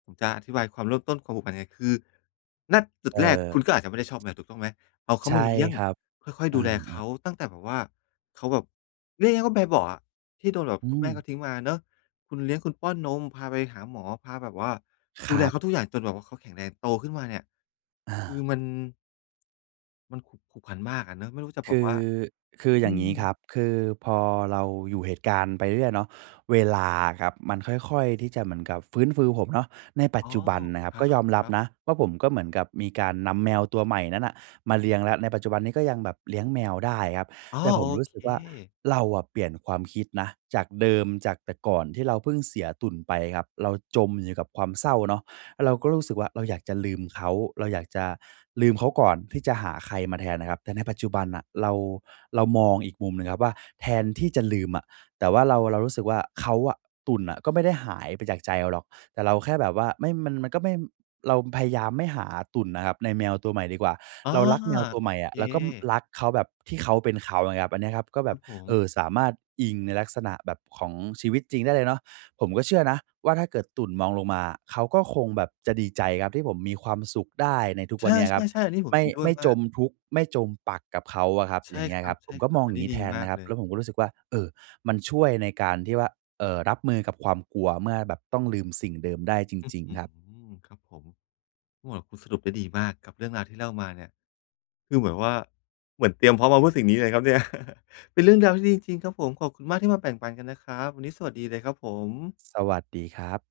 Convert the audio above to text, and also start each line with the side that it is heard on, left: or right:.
left: ผมจะอธิบายความเริ่มต้น ความผูกพันไง คือ ณ จุด
right: เอ่
left: แรก
right: อ
left: คุณก็อาจจะไม่ได้ชอบแมว ถูกต้องไหม เอาเข
right: ใ
left: า
right: ช่
left: มาเลี้ยง
right: ครับ
left: ค่อย
right: อ
left: ๆ
right: ื
left: ดูแลเข
right: อ ๆ
left: าตั้งแต่แบบว่า เขาแบบ เรียกง่าย ๆ ว่าแบเบาะอะ ที่โดนแบบ
right: อื
left: คุณแม่เข
right: ม
left: าทิ้งมาเนาะ คุณเลี้ยง คุณป้อนนม พาไปหาหมอ พาแบบว่า
right: ค
left: ดู
right: ร
left: แล
right: ับ
left: เขาทุกอย่างจนแบบว่าเขาแข็งแรง โตขึ้นมา เนี่ย
right: อ
left: คือ
right: า
left: มัน มันขุก ผูกพัน มากอะเนาะ ไม่รู้จะ
right: ค
left: บอก
right: ือ
left: ว่า
right: คือ
left: อ
right: อ
left: ื
right: ย่างง
left: ม
right: ี้ครับ คือพอเราอยู่ เหตุการณ์ไปเรื่อย ๆ เนาะ เวลาครับมันค่อย ๆ ที่จะเหมือนกับฟื้นฟู ผมเนาะ ในป
left: อ
right: ัจ
left: ๋อ
right: จุบันนะครับ
left: คร
right: ก็ยอมรับ
left: ับ ๆ
right: นะว่าผมก็เหมือนกับมีการนำแมวตัวใหม่นั้นน่ะมาเลี้ยงแล้ว ในปัจจุบันนี้ก็ยังแบบเลี้ยงแมวได้ครับ
left: อ๋อ!
right: แต่ผ
left: โอ
right: มรู้
left: เ
right: สึกว่า
left: ค
right: เราอะเปลี่ยนความคิดนะ จากเดิม จากแต่ก่อนที่เราเพิ่งเสียตุ่นไปครับ เราจมอยู่ในกับความเศร้าเนาะ อ่า เราก็รู้สึกว่าเราอยากจะลืมเขา เราอยากจะลืมเขาก่อนที่จะหาใครมาแทนน่ะครับ แต่ในปัจจุบันน่ะเรา เรามองอีกมุมนะครับว่า แทนที่จะลืมอะ แต่ว่าเรา เรารู้สึกว่าเขาอะ ตุ่นน่ะก็ไม่ได้หายไปจากใจเราหรอก แต่เราแค่แบบว่าไม่ มัน มันก็ไม่ เรา ม พยายามไม่หาตุ่นน่ะครับในแมวตัวใหม่ดีกว่า
left: อ้อ
right: เรารักแมวตัว
left: โอ
right: ใหม่อ
left: เค
right: ะ แล้วก็ ม รักเขาแบบที่เขาเป็นเขา อย่างเงี้ยครับ อันเนี้ยครับก็แ
left: ค
right: บ
left: รั
right: บ
left: บผ
right: เอ
left: ม
right: ่อ สามารถอิงในลักษณะแบบ ของชีวิตจริงได้เลยเนาะ ผมก็เชื่อนะว่าถ้าเกิดตุ่นมองลงมา เขาก็คงแบบจะดีใจครับ ที่ผมมีความสุขได้ในทุก
left: ใ
right: วันเนี้ยครับ
left: ช่ ๆ ๆ อันนี้ผ
right: ไม
left: ม
right: ่
left: เห็นด้ว
right: ไม
left: ย
right: ่
left: ม
right: จ
left: าก
right: มทุกข์ ไม่จมปลักกับเขาอะครับ
left: ใช
right: อย
left: ่
right: ่างเงี้
left: ค
right: ย
left: รั
right: ค
left: บ
right: รับ ผมก็มอ
left: ๆ
right: ง
left: อั
right: อ
left: น
right: ย่า
left: นี
right: ง
left: ้
right: งี้
left: ดี
right: แทน
left: มา
right: น
left: ก
right: ะคร
left: เ
right: ับ
left: ล
right: แล
left: ย
right: ้วผมก็รู้สึกว่า เออ มันช่วยในการที่ว่า เอ่อ รับมือกับความกลัวเมื่อแบบต้องลืมสิ่งเดิมได้จ
left: อื้อ
right: ริง
left: ฮื
right: ๆ ครับ
left: อ ครับผม โอ้ คุณสรุปได้ดีมากกับเรื่องราวที่เล่ามาเนี่ย คือเหมือนว่า เหมือนเตรียมพร้อมมาเพื่อสิ่งนี้เลยครับเนี่ย เป็นเรื่องราวที่ดีจริง ๆ ครับผม ขอบคุณมากที่มาแบ่งปันกันนะครับ วันนี้สวัสดีเลยครับผม
right: สวัสดีครับ